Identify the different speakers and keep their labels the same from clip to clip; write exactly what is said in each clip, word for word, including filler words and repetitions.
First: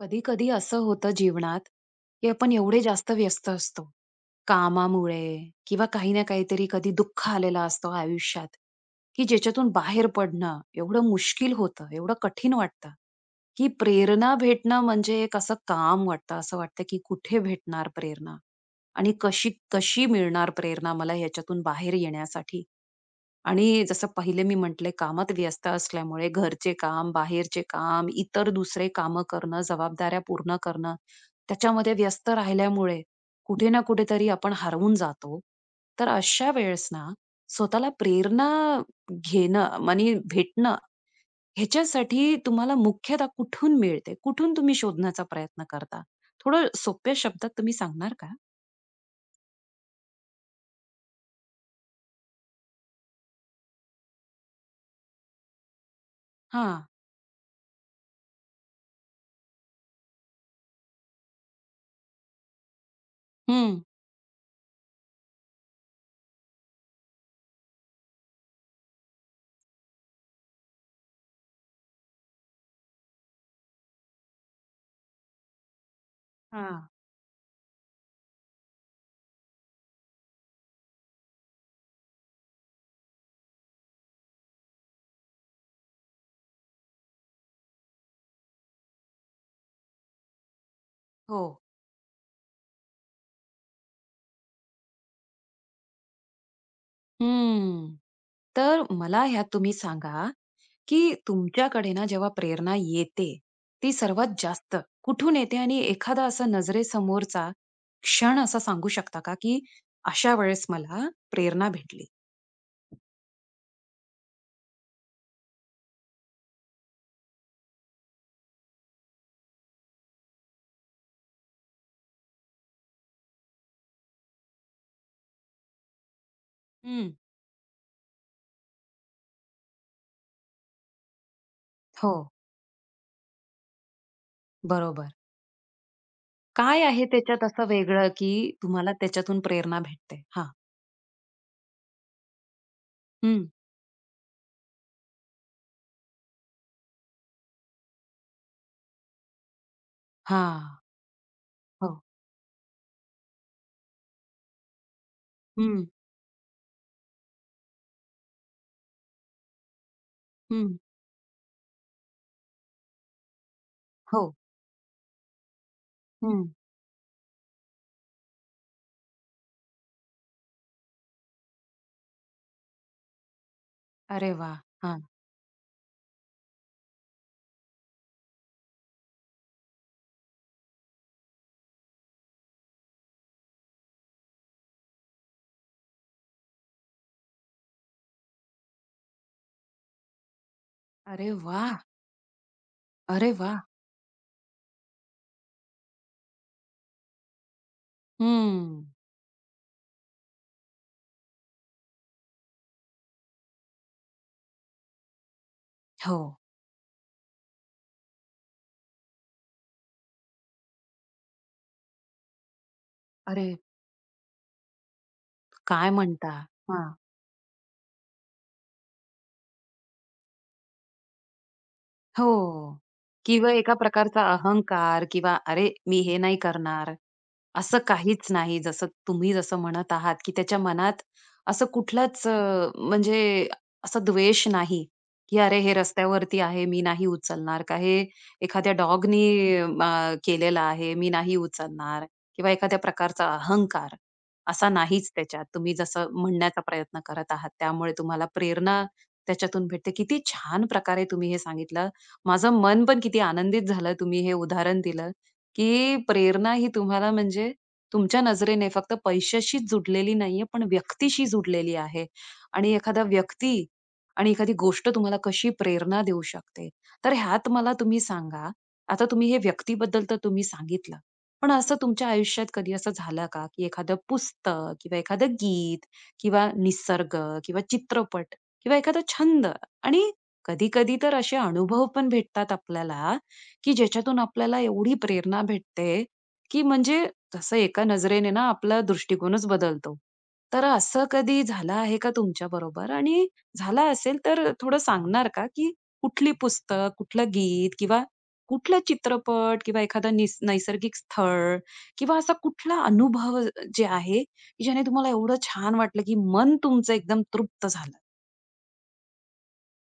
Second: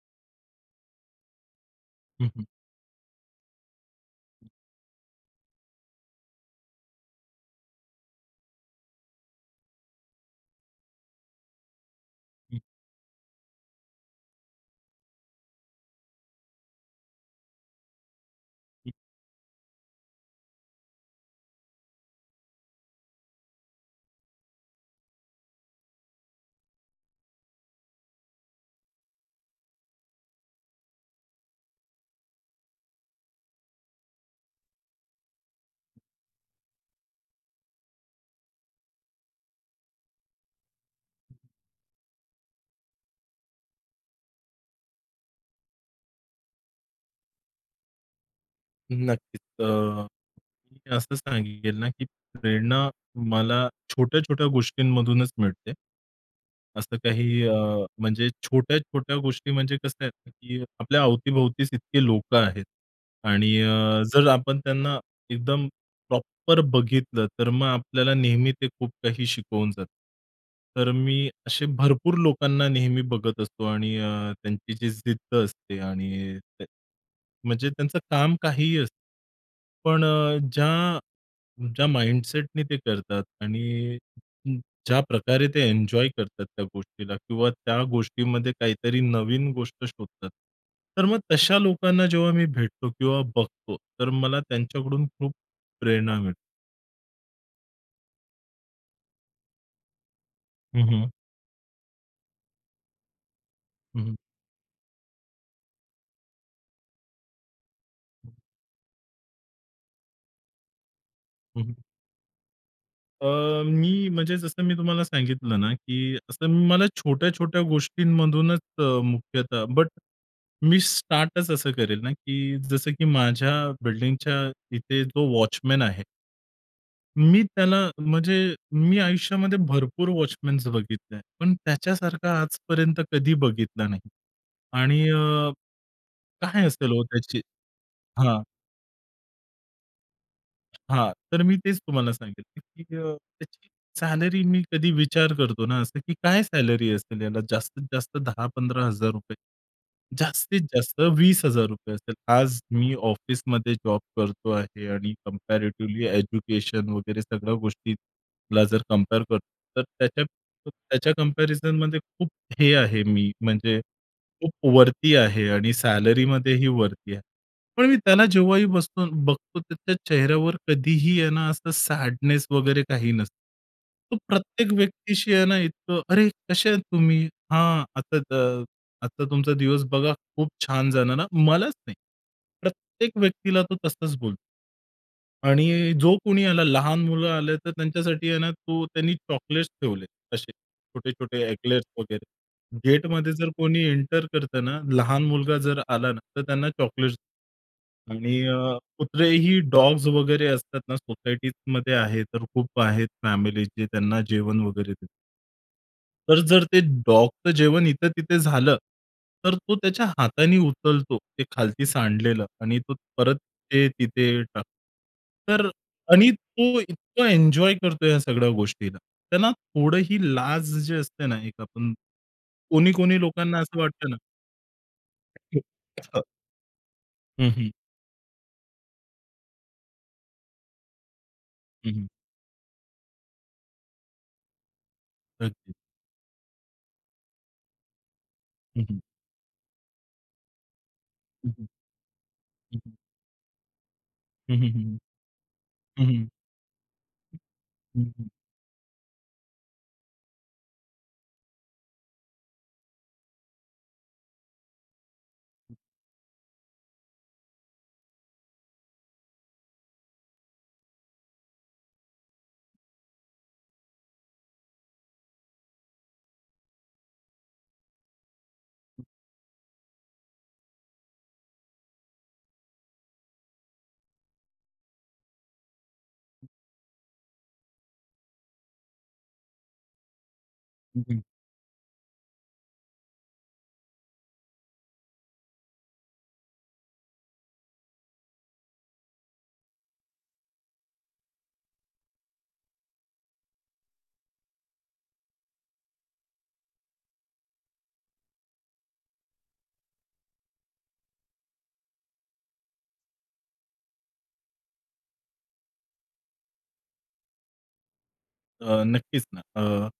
Speaker 1: कधी-कधी असं होतं जीवनात
Speaker 2: हं
Speaker 1: की
Speaker 2: हं.
Speaker 1: आपण एवढे जास्त व्यस्त असतो, कामामुळे किंवा काही ना काहीतरी कधी दुःख आलेला असतो आयुष्यात, की ज्याच्यातून बाहेर पडणं एवढं मुश्किल होतं, एवढं कठीण
Speaker 2: हं.
Speaker 1: वाटतं, की प्रेरणा भेटणं म्हणजे एक असं काम वाटतं. असं वाटतं की कुठे भेटणार प्रेरणा?
Speaker 2: हं.
Speaker 1: आणि कशी, कशी मिळणार प्रेरणा मला ह्याच्यातून बाहेर येण्यासाठी? आणि जसं पहिले मी म्हटले कामात व्यस्त असल्यामुळे घरचे काम, बाहेरचे काम, इतर दुसरे कामं करणं, जबाबदाऱ्या पूर्ण करणं, त्याच्यामध्ये व्यस्त राहिल्यामुळे कुठे ना कुठेतरी आपण हरवून जातो. तर अशा वेळेस ना स्वतःला प्रेरणा घेणं, मनी भेटणं ह्याच्यासाठी तुम्हाला मुख्यतः कुठून मिळते? कुठून तुम्ही शोधण्याचा प्रयत्न करता? थोडं सोप्या शब्दात तुम्ही सांगणार का?
Speaker 2: नक्कीच अ, मी असं सांगेल ना की प्रेरणा मला छोट्या-छोट्या गोष्टींमधूनच मिळते.
Speaker 1: हां.
Speaker 2: असं काही अ, म्हणजे छोट्या-छोट्या गोष्टी म्हणजे कसं आहे ना, की आपल्या अवती-भोवतीच इतके लोकं आहेत आणि
Speaker 1: हं.
Speaker 2: अ, जर आपण त्यांना एकदम प्रॉपर बघितलं तर मग आपल्याला नेहमी ते खूप काही शिकवून जातं. तर मी असे भरपूर लोकांना नेहमी बघत असतो आणि अ, त्यांची जी जिद्द असते आणि ते
Speaker 1: हां.
Speaker 2: म्हणजे त्यांचं काम काहीही असतं. पण अ, ज्या ज्या माइंडसेटनी ते करतात आणि ज्या प्रकारे ते एन्जॉय करतात त्या गोष्टीला किंवा त्या गोष्टीमध्ये काहीतरी नवीन गोष्ट शोधतात तर मग तशा
Speaker 1: हो.
Speaker 2: लोकांना जेव्हा मी भेटतो किंवा बघतो तर मला त्यांच्याकडून खूप प्रेरणा मिळते.
Speaker 1: हं. तर मला ह्यात तुम्ही सांगा,
Speaker 2: हं, हं.
Speaker 1: की तुमच्याकडे ना जेव्हा प्रेरणा येते, ती
Speaker 2: हं, हं.
Speaker 1: सर्वात जास्त कुठून येते? आणि एखादा असा नजरेसमोरचा क्षण असा सांगू शकता का की अशा वेळेस मला
Speaker 2: हं,
Speaker 1: प्रेरणा
Speaker 2: हं.
Speaker 1: भेटली?
Speaker 2: अ, मी म्हणजे जसं मी तुम्हाला सांगितलं ना, की असं मला छोट्या-छोट्या गोष्टींमधूनच अ, मुख्यतः बट मी स्टार्टच असं करेल ना, की जसं की माझ्या बिल्डिंगच्या इथे जो वॉचमन आहे
Speaker 1: हं.
Speaker 2: मी त्याला म्हणजे मी आयुष्यामध्ये भरपूर वॉचमॅन्स बघितले, पण
Speaker 1: हो.
Speaker 2: त्याच्यासारखा आजपर्यंत कधी बघितला नाही आणि
Speaker 1: बरोबर.
Speaker 2: अ, काय
Speaker 1: काय
Speaker 2: असेल हो
Speaker 1: आहे
Speaker 2: त्याची
Speaker 1: त्याच्यात असं वेगळं,
Speaker 2: हां.
Speaker 1: की तुम्हाला त्याच्यातून प्रेरणा भेटते? हां.
Speaker 2: हां, तर मी तेच तुम्हाला सांगितलं ,की अ,
Speaker 1: हं.
Speaker 2: त्याची सॅलरी मी कधी विचार करतो ना, असं की काय सॅलरी असेल याला? जास्तीत जास्त दहा पंधरा हजार रुपये, जास्तीत
Speaker 1: हां.
Speaker 2: जास्त वीस हजार रुपये
Speaker 1: हो.
Speaker 2: असेल. आज मी ऑफिसमध्ये जॉब करतो आहे आणि
Speaker 1: हं.
Speaker 2: कम्पॅरिटीवली एज्युकेशन वगैरे सगळ्या गोष्टीला जर कंपेअर करतो तर त्याच्या
Speaker 1: हं.
Speaker 2: त्याच्या कम्पॅरिझनमध्ये खूप हे आहे मी म्हणजे
Speaker 1: हो.
Speaker 2: खूप वरती आहे आणि
Speaker 1: हं.
Speaker 2: सॅलरीमध्येही वरती आहे. पण मी त्याला जेव्हाही बसतो बघतो त्याच्या चेहऱ्यावर कधीही आहे ना, असं सॅडनेस वगैरे काही नसतं. तो
Speaker 1: अरे वाह!
Speaker 2: प्रत्येक
Speaker 1: हां.
Speaker 2: व्यक्तीशी आहे ना इतकं "अरे! कसे आहेत तुम्ही? हां, आता त आता तुमचा दिवस बघा खूप छान! जाणार हा," मलाच नाही प्रत्येक व्यक्तीला तो तसंच बोलतो. आणि जो कोणी आला, लहान मुलं आले, तर त्यांच्यासाठी आहे ना तू त्यांनी चॉकलेट्स ठेवले, असे
Speaker 1: अरे
Speaker 2: छोटे-छोटे
Speaker 1: वाह!
Speaker 2: एक्लेयर्स वगैरे.
Speaker 1: अरे
Speaker 2: गेटमध्ये जर
Speaker 1: वाह!
Speaker 2: कोणी एंटर करतं ना, लहान मुलगा जर आला ना, तर त्यांना चॉकलेट्स आणि अ,
Speaker 1: हं.
Speaker 2: कुत्रे ही डॉग्स वगैरे असतात ना सोसायटीजमध्ये आहे, तर खूप आहेत फॅमिली, जे त्यांना जेवण वगैरे देतात.
Speaker 1: हो.
Speaker 2: तर जर ते डॉगचं जेवण इथं तिथे झालं, तर तो त्याच्या हातानी उचलतो ते खालती सांडलेलं आणि तो परत
Speaker 1: अरे!
Speaker 2: ते तिथे टाकतो. तर
Speaker 1: काय
Speaker 2: आणि
Speaker 1: म्हणता?
Speaker 2: तो
Speaker 1: हां.
Speaker 2: इतका एन्जॉय करतोय ह्या सगळ्या गोष्टीला. त्यांना थोडंही लाज जे असते ना, एक आपण,
Speaker 1: हो
Speaker 2: कोणी-कोणी
Speaker 1: किंवा
Speaker 2: लोकांना
Speaker 1: एका
Speaker 2: असं वाटतं ना
Speaker 1: प्रकारचा अहंकार किंवा
Speaker 2: ठिक
Speaker 1: अरे, मी हे
Speaker 2: असं.
Speaker 1: नाही करणार.
Speaker 2: हं, हं.
Speaker 1: असं काहीच नाही, जसं तुम्ही जसं म्हणत आहात, की त्याच्या मनात असं
Speaker 2: हं, हं.
Speaker 1: कुठलाच, म्हणजे असं द्वेष नाही. की अरे, हे
Speaker 2: नक्की.
Speaker 1: रस्त्यावरती आहे, मी नाही उचलणार, का हे एखाद्या
Speaker 2: हं, हं.
Speaker 1: डॉगनी म केलेला आहे, मी नाही
Speaker 2: हं, हं.
Speaker 1: उचलणार किंवा
Speaker 2: हं,
Speaker 1: एखाद्या
Speaker 2: हं.
Speaker 1: प्रकारचा अहंकार,
Speaker 2: हं, हं,
Speaker 1: असा
Speaker 2: हं,
Speaker 1: नाहीच त्याच्यात. तुम्ही
Speaker 2: हं,
Speaker 1: जसं
Speaker 2: हं, हं.
Speaker 1: म्हणण्याचा प्रयत्न करत
Speaker 2: हं,
Speaker 1: आहात. त्यामुळे
Speaker 2: हं,
Speaker 1: तुम्हाला
Speaker 2: हं.
Speaker 1: प्रेरणा त्याच्यातून भेटते, किती छान प्रकारे तुम्ही हे सांगितलं. माझं मन पण किती आनंदित झालं, तुम्ही हे उदाहरण दिलं, की प्रेरणा ही तुम्हाला, म्हणजे तुमच्या नजरेने फक्त पैशाशीच जोडलेली नाही आहे, पण व्यक्तीशी जोडलेली आहे आणि एखादा व्यक्ती आणि एखादी गोष्ट, तुम्हाला कशी प्रेरणा देऊ शकते. तर ह्यात मला तुम्ही सांगा, आता तुम्ही हे व्यक्तीबद्दल तर तुम्ही सांगितलं. पण असं तुमच्या आयुष्यात कधी असं झालं का? की एखादं पुस्तक किंवा एखादं गीत किंवा निसर्ग किंवा चित्रपट किंवा एखादा छंद आणि कधी-कधी
Speaker 2: हं,
Speaker 1: तर
Speaker 2: हं.
Speaker 1: असे अनुभव पण भेटतात आपल्याला, की ज्याच्या तून आपल्याला एवढी प्रेरणा भेटते, की म्हणजे जसं एका नजरेने ना आपला दृष्टिकोनच बदलतो. तर असं कधी झालं आहे का तुमच्या बरोबर? आणि झालं असेल तर थोडं सांगणार का? की कुठली पुस्तक, कुठलं गीत किंवा कुठलं चित्रपट किंवा एखादं निस नैसर्गिक स्थळ किंवा असा कुठला अनुभव जे आहे ज्याने तुम्हाला एवढं छान वाटलं की मन तुमचं एकदम तृप्त झालं.
Speaker 2: अ, नक्कीच ना अ,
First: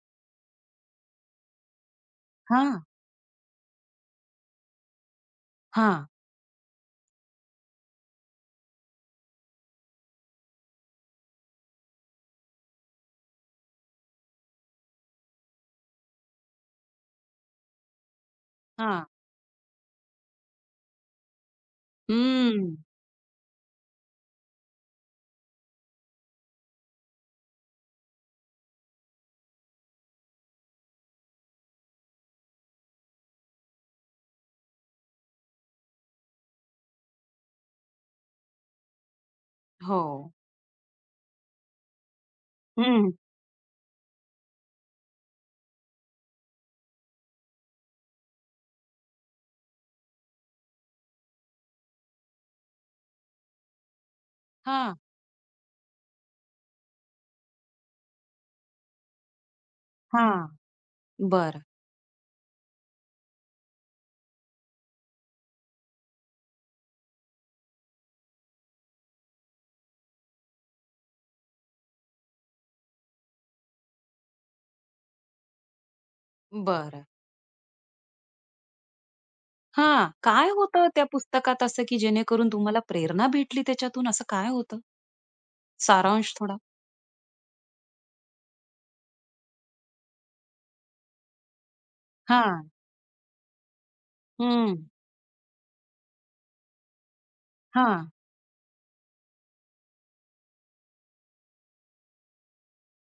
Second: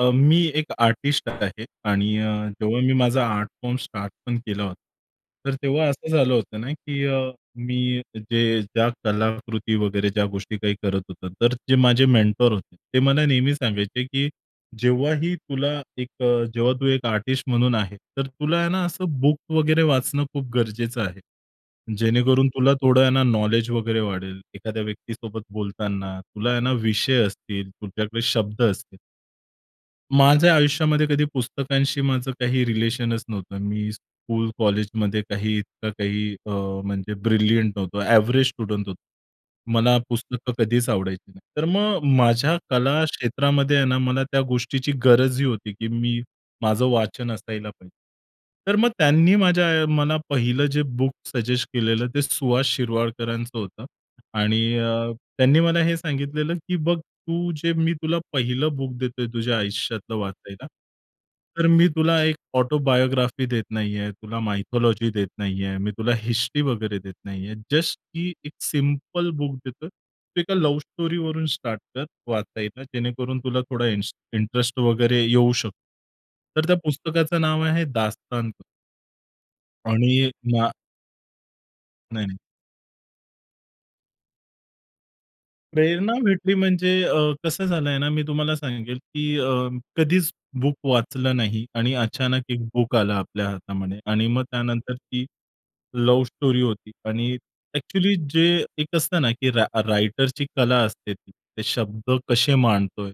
Speaker 2: अ, मी एक आर्टिस्ट आहे आणि अ, जेव्हा
Speaker 1: हां.
Speaker 2: मी माझा आर्ट फॉर्म स्टार्ट पण केला होता, तर तेव्हा
Speaker 1: हां.
Speaker 2: असं झालं होतं ना की अ, मी जे ज्या कलाकृती वगैरे ज्या गोष्टी काही करत होतात तर ते माझे मेंटर होते. ते मला नेहमी सांगायचे की "जेव्हाही तुला एक अ, जेव्हा तू एक आर्टिस्ट म्हणून आहे तर तुला आहे ना
Speaker 1: हां.
Speaker 2: असं बुक वगैरे वाचणं खूप गरजेचं आहे जेणेकरून तुला
Speaker 1: हम्म.
Speaker 2: थोडं आहे ना नॉलेज वगैरे वाढेल, एखाद्या व्यक्तीसोबत बोलताना तुला आहे ना विषय असतील, तुझ्याकडे शब्द असतील." माझ्या आयुष्यामध्ये कधी पुस्तकांशी माझं काही रिलेशनच नव्हतं. मी स्कूल, कॉलेजमध्ये काही इतकं काही अ, म्हणजे ब्रिलियंट नव्हतो, एव्हरेज स्टुडंट होतो. मला
Speaker 1: हो.
Speaker 2: पुस्तकं कधीच आवडायची नाही. तर मग माझ्या कला
Speaker 1: हम्म.
Speaker 2: क्षेत्रामध्ये आहे ना मला त्या गोष्टीची गरजही होती की मी माझं वाचन असायला पाहिजे. तर मग त्यांनी माझ्या अ, मला पहिलं जे बुक सजेस्ट केलेलं ते सुहास शिरवाडकरांचं होतं आणि
Speaker 1: हां.
Speaker 2: अ, त्यांनी मला हे सांगितलेलं की "बघ तू जे मी तुला पहिलं बुक देतोय तुझ्या आयुष्यातलं
Speaker 1: हां,
Speaker 2: वाचायला.
Speaker 1: बरं.
Speaker 2: तर मी तुला एक ऑटोबायोग्राफी देत नाहीये, तुला मायथॉलॉजी देत नाहीये, मी तुला हिस्ट्री वगैरे देत नाहीये. जस्ट की एक सिंपल बुक देतोय, तू एका लव्ह स्टोरीवरून स्टार्ट कर वाचायला जेणेकरून तुला थोडा इन्स इंटरेस्ट वगैरे येऊ शकतो. तर त्या
Speaker 1: बरं.
Speaker 2: पुस्तकाचं नाव आहे दास्तांत.
Speaker 1: हां,
Speaker 2: आणि
Speaker 1: काय
Speaker 2: ना,
Speaker 1: होतं त्या पुस्तकात असं की
Speaker 2: नाही-नाही.
Speaker 1: जेणेकरून तुम्हाला प्रेरणा भेटली त्याच्यातून? असं काय होतं?
Speaker 2: प्रेरणा
Speaker 1: सारांश
Speaker 2: भेटली
Speaker 1: थोडा?
Speaker 2: म्हणजे अ, कसं झालं आहे ना, मी तुम्हाला सांगेल की अ, कधीच बुक वाचलं नाही आणि अचानक एक
Speaker 1: हां.
Speaker 2: बुक आलं आपल्या हातामध्ये आणि मग
Speaker 1: हम्म.
Speaker 2: त्यानंतर ती लव स्टोरी होती आणि
Speaker 1: हां.
Speaker 2: एक्चुअली जे एक असतं ना की रा रायटरची कला असते ती, ते शब्द कसे मांडतोय.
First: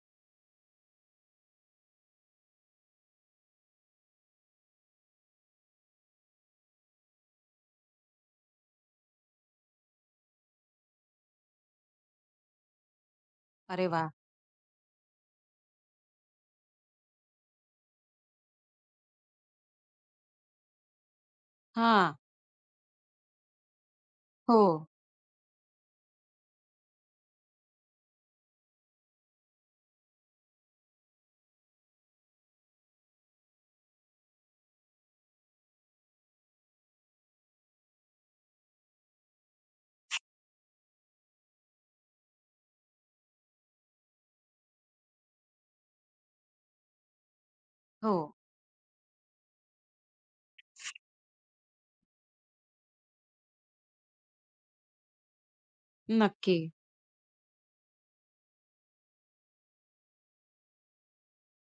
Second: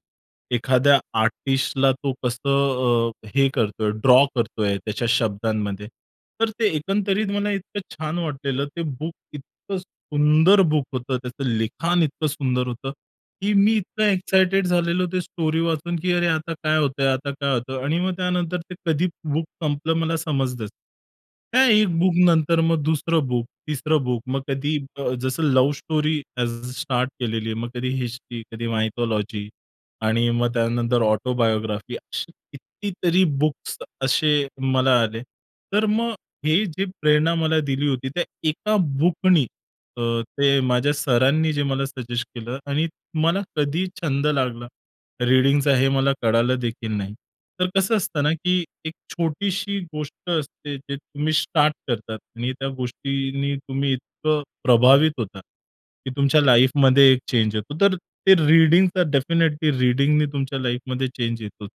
Speaker 2: एखाद्या आर्टिस्टला तो कसं अ, हे करतोय, ड्रॉ करतोय, त्याच्या शब्दांमध्ये. तर ते एकंदरीत मला इतकं छान वाटलेलं, ते बुक इतकं सुंदर बुक होतं, त्याचं लिखाण इतकं सुंदर होतं की मी
Speaker 1: अरे
Speaker 2: इतकं
Speaker 1: वाह!
Speaker 2: एक्साइटेड झालेलो, ते स्टोरी वाचून की अरे! आता काय होतंय? आता काय होतं? आणि मग त्यानंतर ते कधी बुक संपलं मला समजलच नाही. त्या एक बुक
Speaker 1: हां.
Speaker 2: नंतर मग दुसरं बुक तिसरं बुक मग कधी
Speaker 1: हो.
Speaker 2: अ, जसं लव स्टोरी [unintelligible] स्टार्ट केलेली आहे, मग कधी हिस्ट्री, कधी मायथॉलॉजी आणि मग त्यानंतर ऑटोबायोग्राफी, असे किती तरी बुक्स असे मला आले. तर मग हे जे प्रेरणा मला दिली होती त्या एका बुकनी, अ, ते माझ्या सरांनी जे मला सजेस्ट केलं आणि मला कधी छंद लागला, रीडिंगचा, हे मला कळालं देखील नाही. तर कसं असतं ना
Speaker 1: हो.
Speaker 2: की एक छोटीशी गोष्ट असते जे तुम्ही स्टार्ट करतात आणि त्या गोष्टींनी तुम्ही इतकं प्रभावित होता की तुमच्या
Speaker 1: नक्की.
Speaker 2: लाईफमध्ये चेंज होतो. तर ते रीडिंगचा डेफिनिटली रीडिंगनी तुमच्या लाईफमध्ये चेंज येतो.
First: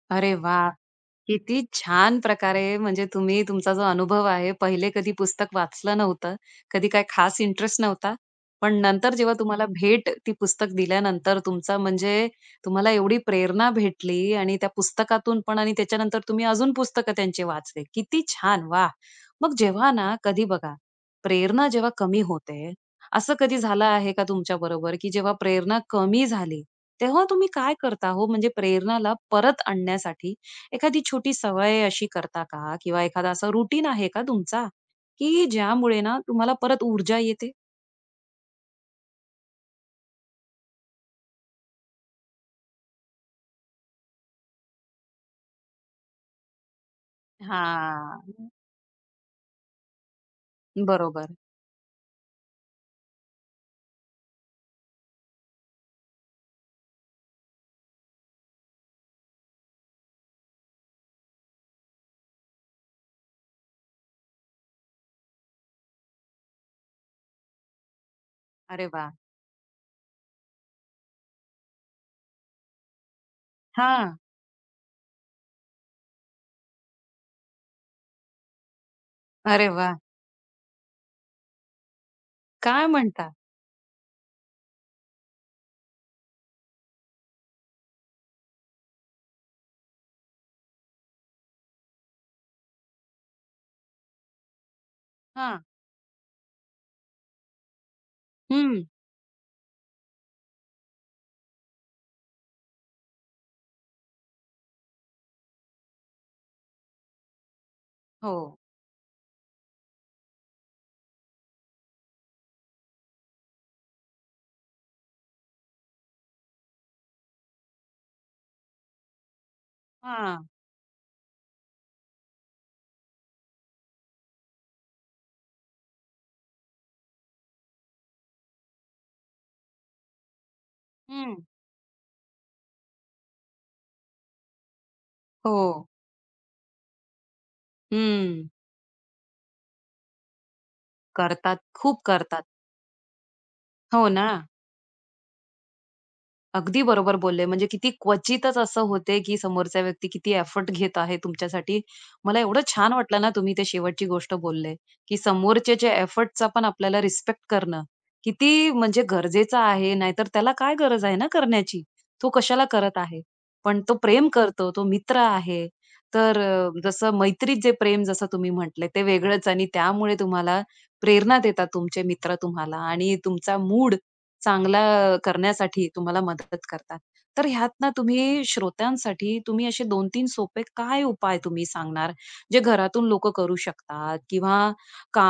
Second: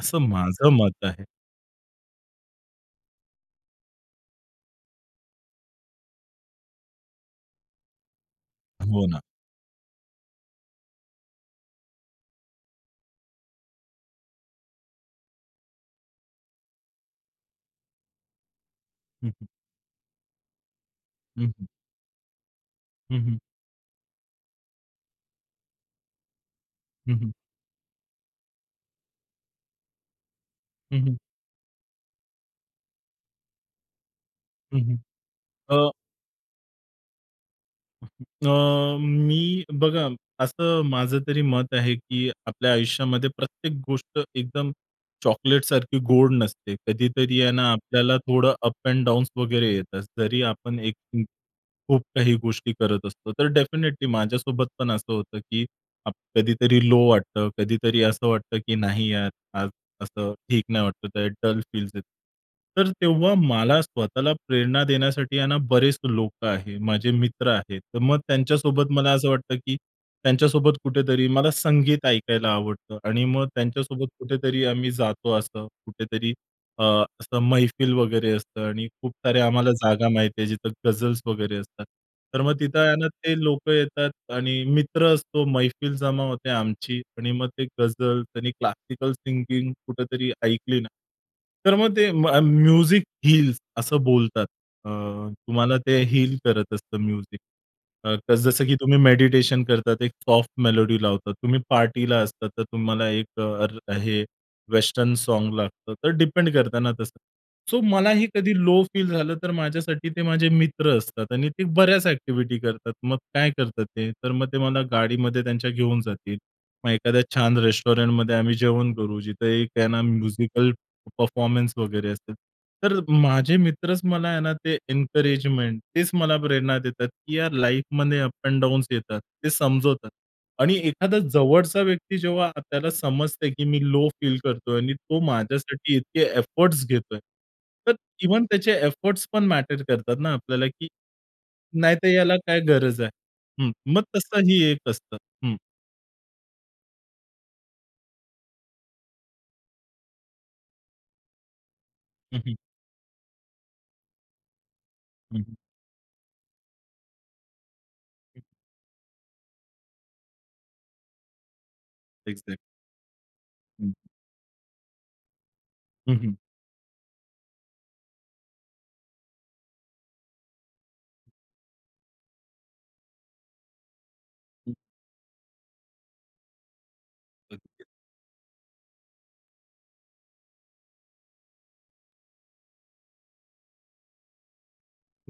Speaker 2: असं
Speaker 1: अरे
Speaker 2: माझं
Speaker 1: वाह!
Speaker 2: मत आहे.
Speaker 1: किती छान प्रकारे, म्हणजे तुम्ही तुमचा जो अनुभव आहे, पहिले कधी पुस्तक वाचलं नव्हतं, कधी काय खास इंटरेस्ट नव्हता, पण
Speaker 2: हो
Speaker 1: नंतर
Speaker 2: ना.
Speaker 1: जेव्हा तुम्हाला भेट ती पुस्तक दिल्यानंतर तुमचा, म्हणजे तुम्हाला एवढी प्रेरणा भेटली आणि त्या पुस्तकातून पण आणि त्याच्यानंतर तुम्ही अजून पुस्तकं त्यांचे वाचले. किती छान! वाह!
Speaker 2: हं, हं.
Speaker 1: मग जेव्हा ना, कधी बघा,
Speaker 2: हं, हं.
Speaker 1: प्रेरणा जेव्हा कमी होते,
Speaker 2: हं,
Speaker 1: असं
Speaker 2: हं.
Speaker 1: कधी झालं आहे का तुमच्याबरोबर, की जेव्हा प्रेरणा कमी झाली?
Speaker 2: हं,
Speaker 1: तेव्हा
Speaker 2: हं.
Speaker 1: तुम्ही काय करता हो? म्हणजे प्रेरणाला परत आणण्यासाठी,
Speaker 2: हं,
Speaker 1: एखादी
Speaker 2: हं.
Speaker 1: छोटी सवय अशी करता का? किंवा एखादं असं रुटीन आहे का तुमचा?
Speaker 2: हं, हं,
Speaker 1: की
Speaker 2: अ
Speaker 1: ज्यामुळे ना तुम्हाला परत ऊर्जा येते.
Speaker 2: का, की अ, मी बघा असं माझं तरी मत आहे, की आपल्या आयुष्यामध्ये प्रत्येक गोष्ट एकदम चॉकलेटसारखी गोड नसते. कधीतरी आहे ना, आपल्याला
Speaker 1: हां. हं.
Speaker 2: थोडं अप एंड डाउन्स वगैरे येतात. जरी आपण एक हं.
Speaker 1: बरोबर.
Speaker 2: खूप काही गोष्टी करत असतो, तर डेफिनेटली माझ्यासोबत पण असं होतं, की अप कधीतरी लो वाटतं, कधीतरी असं वाटतं, की "नाही यार, आज असं ठीक नाही वाटतं आहे, डल फील्स येतं." तर तेव्हा मला स्वतःला प्रेरणा देण्यासाठी आहे ना, बरेच लोकं आहे, माझे मित्र आहेत. तर मग
Speaker 1: अरे
Speaker 2: त्यांच्यासोबत मला
Speaker 1: वाह!
Speaker 2: असं वाटतं, की त्यांच्यासोबत कुठेतरी मला संगीत ऐकायला आवडतं आणि मग त्यांच्यासोबत
Speaker 1: हां.
Speaker 2: कुठेतरी आम्ही जातो, असं कुठेतरी अ, असं मेहफ़िल वगैरे असतं आणि खूप साऱ्या
Speaker 1: अरे
Speaker 2: आम्हाला
Speaker 1: वाह!
Speaker 2: जागा माहीत आहे जिथं गझल्स वगैरे असतात. तर मग तिथं
Speaker 1: काय
Speaker 2: आहे ना,
Speaker 1: म्हणता?!
Speaker 2: ते लोकं येतात आणि मित्र असतो मैफिल जमा होते आमची आणि मग ते गझल त्यांनी क्लासिकल सिंगिंग कुठेतरी ऐकली ना, तर मग ते मग म्यूझिक हील्स असं बोलतात. अ,
Speaker 1: हां.
Speaker 2: तुम्हाला ते हील करत असतं म्यूझिक. अ, जसं की
Speaker 1: हं.
Speaker 2: तुम्ही मेडिटेशन करतात, एक सॉफ्ट मेलोडी लावतात, तुम्ही पार्टीला असता तर तुम्हाला एक र हे वेस्टर्न सॉन्ग लागतं. तर डिपेंड करताना तसं, सो मला हे कधी
Speaker 1: हो.
Speaker 2: लो फील झालं, तर माझ्यासाठी ते माझे मित्र असतात आणि ते बऱ्याच एक्टिव्हिटी करतात. मग काय करतात ते, तर मग ते मला गाडीमध्ये त्यांच्या घेऊन जातील, मग एखाद्या छान रेस्टॉरंटमध्ये आम्ही जेवण करू, जिथं एक है ना
Speaker 1: हां.
Speaker 2: म्युजिकल परफॉर्मन्स वगैरे असतील. तर माझे मित्रच मला आहे ना, ते एन्करेजमेंट तेच मला प्रेरणा देतात, की या लाईफमध्ये अप एंड डाउन्स येतात, ते समजवतात. आणि एखादा
Speaker 1: हं.
Speaker 2: जवळचा व्यक्ती जेव्हा आपल्याला समजते, की मी लो फील करतोय आणि तो
Speaker 1: हो.
Speaker 2: माझ्यासाठी इतके एफोर्ट्स घेतोय. तर इव्हन
Speaker 1: हं.
Speaker 2: त्याचे एफोर्ट्स पण मॅटर करतात ना आपल्याला, की
Speaker 1: करतात, खूप
Speaker 2: नाहीतर याला
Speaker 1: करतात.
Speaker 2: काय गरज आहे? हं. मग
Speaker 1: हो
Speaker 2: तसं
Speaker 1: ना.
Speaker 2: ही एक असतं. हं.
Speaker 1: अगदी बरोबर बोलले, म्हणजे किती क्वचितच असं होते की समोरचा व्यक्ती किती एफर्ट घेत आहे तुमच्यासाठी.
Speaker 2: हं,
Speaker 1: मला
Speaker 2: हं.
Speaker 1: एवढं छान वाटलं ना, तुम्ही ते शेवटची गोष्ट बोलले, की
Speaker 2: हं, हं.
Speaker 1: समोरच्याचा एफर्टचा पण आपल्याला रिस्पेक्ट करणं किती म्हणजे गरजेचा आहे नाहीतर त्याला काय गरज आहे ना करण्याची? तो
Speaker 2: एक्झॅक्ट.
Speaker 1: कशाला करत आहे? पण तो
Speaker 2: हं.
Speaker 1: प्रेम करतो, तो मित्र आहे
Speaker 2: हं, हं.
Speaker 1: तर अ, जसं मैत्रीत जे प्रेम जसं तुम्ही म्हटले ते वेगळंच आणि त्यामुळे तुम्हाला प्रेरणा देतात, तुमचे मित्र तुम्हाला आणि तुमचा मूड
Speaker 2: हं.
Speaker 1: चांगला अ, करण्यासाठी तुम्हाला मदत करतात. तर ह्यात
Speaker 2: [unintelligible]
Speaker 1: ना तुम्ही श्रोत्यांसाठी, तुम्ही असे दोन तीन सोपे काय उपाय तुम्ही सांगणार, जे घरातून लोकं करू शकतात? किंवा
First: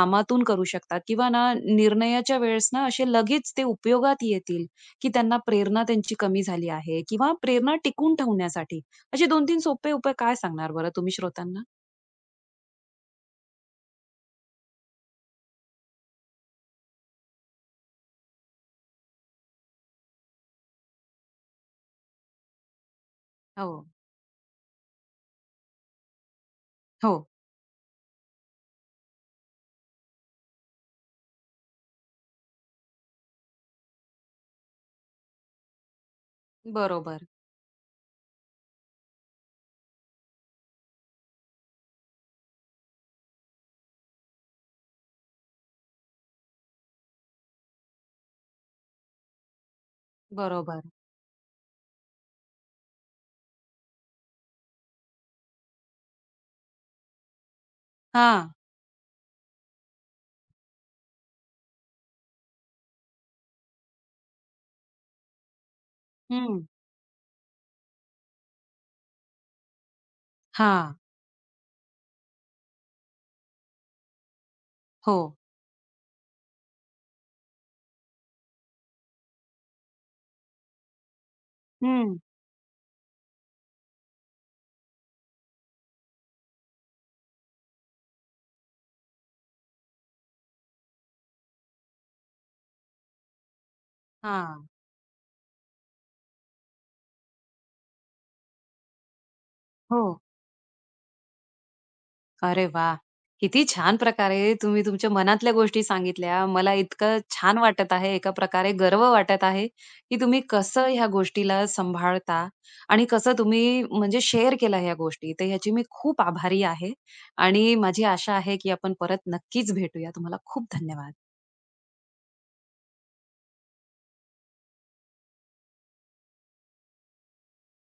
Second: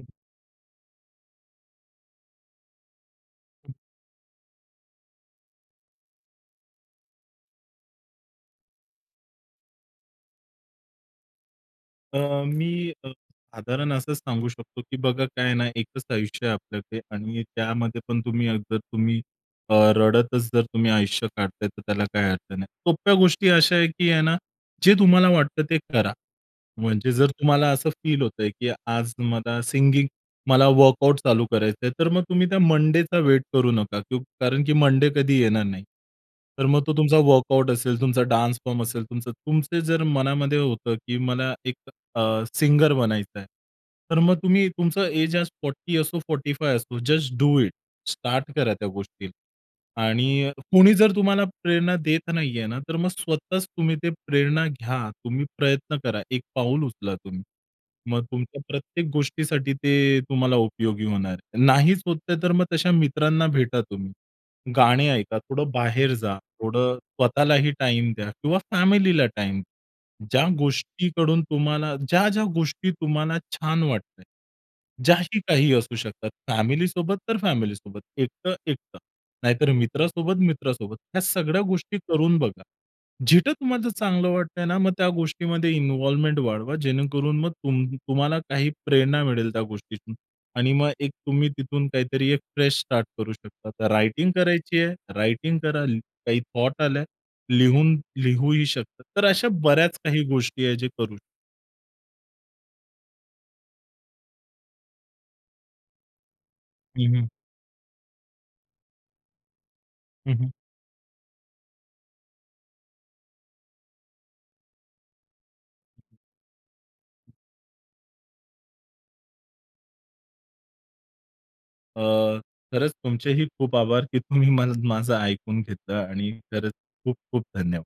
Speaker 2: हं.
Speaker 1: करू शकतात? किंवा ना निर्णयाच्या वेळेस ना, असे लगेच ते
Speaker 2: हं.
Speaker 1: उपयोगात येतील की त्यांना प्रेरणा त्यांची कमी झाली आहे किंवा प्रेरणा टिकवून ठेवण्यासाठी असे दोन तीन सोपे उपाय काय सांगणार बरं तुम्ही श्रोत्यांना?
Speaker 2: अ, मी अ, साधारण असंच सांगू शकतो की बघा काय आहे ना, एकच आयुष्य आहे आपल्याकडे आणि त्यामध्ये पण तुम्ही अ, जर तुम्ही रडतच जर, तुम्ही आयुष्य काढताय तर त्याला काही अर्थ नाही. सोप्या गोष्टी अशा
Speaker 1: हो.
Speaker 2: आहेत की आहे ना, जे तुम्हाला वाटतं ते करा. म्हणजे
Speaker 1: हो.
Speaker 2: जर तुम्हाला असं फील होतंय की आज मला सिंगिंग मला वर्कआउट चालू करायचंय तर मग तुम्ही त्या मंडेचा वेट करू नका क कारण की मंडे कधी येणार नाही. तर मग तो तुमचा
Speaker 1: बरोबर.
Speaker 2: वर्कआउट असेल, तुमचा डान्स फॉर्म असेल, तुमचं तुमचं जर मनामध्ये होतं की मला एक अ, सिंगर बनायचं आहे, तर मग तुम्ही तुमचं एज आज फोर्टी असो, फोर्टी फाइव्ह असो, जस्ट डू इट. स्टार्ट करा त्या गोष्टीला. आणि
Speaker 1: बरोबर.
Speaker 2: कोणी जर तुम्हाला प्रेरणा देत नाहीये ना, तर मग स्वतःच तुम्ही ते प्रेरणा घ्या, तुम्ही प्रयत्न करा, एक पाऊल उचला तुम्ही. मग
Speaker 1: हां.
Speaker 2: तुमच्या प्रत्येक गोष्टीसाठी ते तुम्हाला उपयोगी होणार आहे. नाहीच होतंय तर मग तशा मित्रांना भेटा तुम्ही. गाणी ऐका, थोडं बाहेर जा,
Speaker 1: हं.
Speaker 2: थोडं स्वतःलाही टाईम द्या किंवा फॅमिलीला टाईम. ज्या
Speaker 1: हां.
Speaker 2: गोष्टीकडून तुम्हाला ज्या ज्या गोष्टी तुम्हाला छान वाटतात,
Speaker 1: हो.
Speaker 2: ज्याही काही असू शकतात, फॅमिली सोबत तर फॅमिली सोबत, एकटं, एकटं नाहीतर मित्रासोबत, मित्रासोबत ह्या सगळ्या गोष्टी
Speaker 1: हम्म.
Speaker 2: करून बघा. जिथं तुम्हाला चांगलं वाटतंय ना, मग त्या गोष्टीमध्ये इन्व्हॉल्वमेंट वाढवा. जेणेकरून मग तुम तुम्हाला काही प्रेरणा मिळेल त्या गोष्टीतून आणि मग एक तुम्ही तिथून काहीतरी एक फ्रेश स्टार्ट करू शकता. तर रायटिंग
Speaker 1: हां.
Speaker 2: करायची आहे, रायटिंग करा ल काही थॉट आल्या लिहून लिहूही शकतात. तर अशा बऱ्याच
Speaker 1: हो.
Speaker 2: काही गोष्टी आहेत जे करू.
Speaker 1: अरे वाह! किती छान प्रकारे तुम्ही तुमच्या मनातल्या गोष्टी सांगितल्या, मला
Speaker 2: हं,
Speaker 1: इतकं
Speaker 2: हं.
Speaker 1: छान वाटत आहे एका प्रकारे गर्व वाटत आहे, की
Speaker 2: हं,
Speaker 1: तुम्ही
Speaker 2: हं.
Speaker 1: कसं ह्या गोष्टीला सांभाळता आणि कसं तुम्ही म्हणजे शेअर केला ह्या गोष्टी तर याची मी खूप आभारी आहे आणि माझी आशा आहे, की आपण परत नक्कीच भेटूया, तुम्हाला खूप धन्यवाद.
Speaker 2: अ, खरंच तुमचेही खूप आभार की तुम्ही मल माझं ऐकून घेतलं आणि खरंच खूप-खूप धन्यवाद.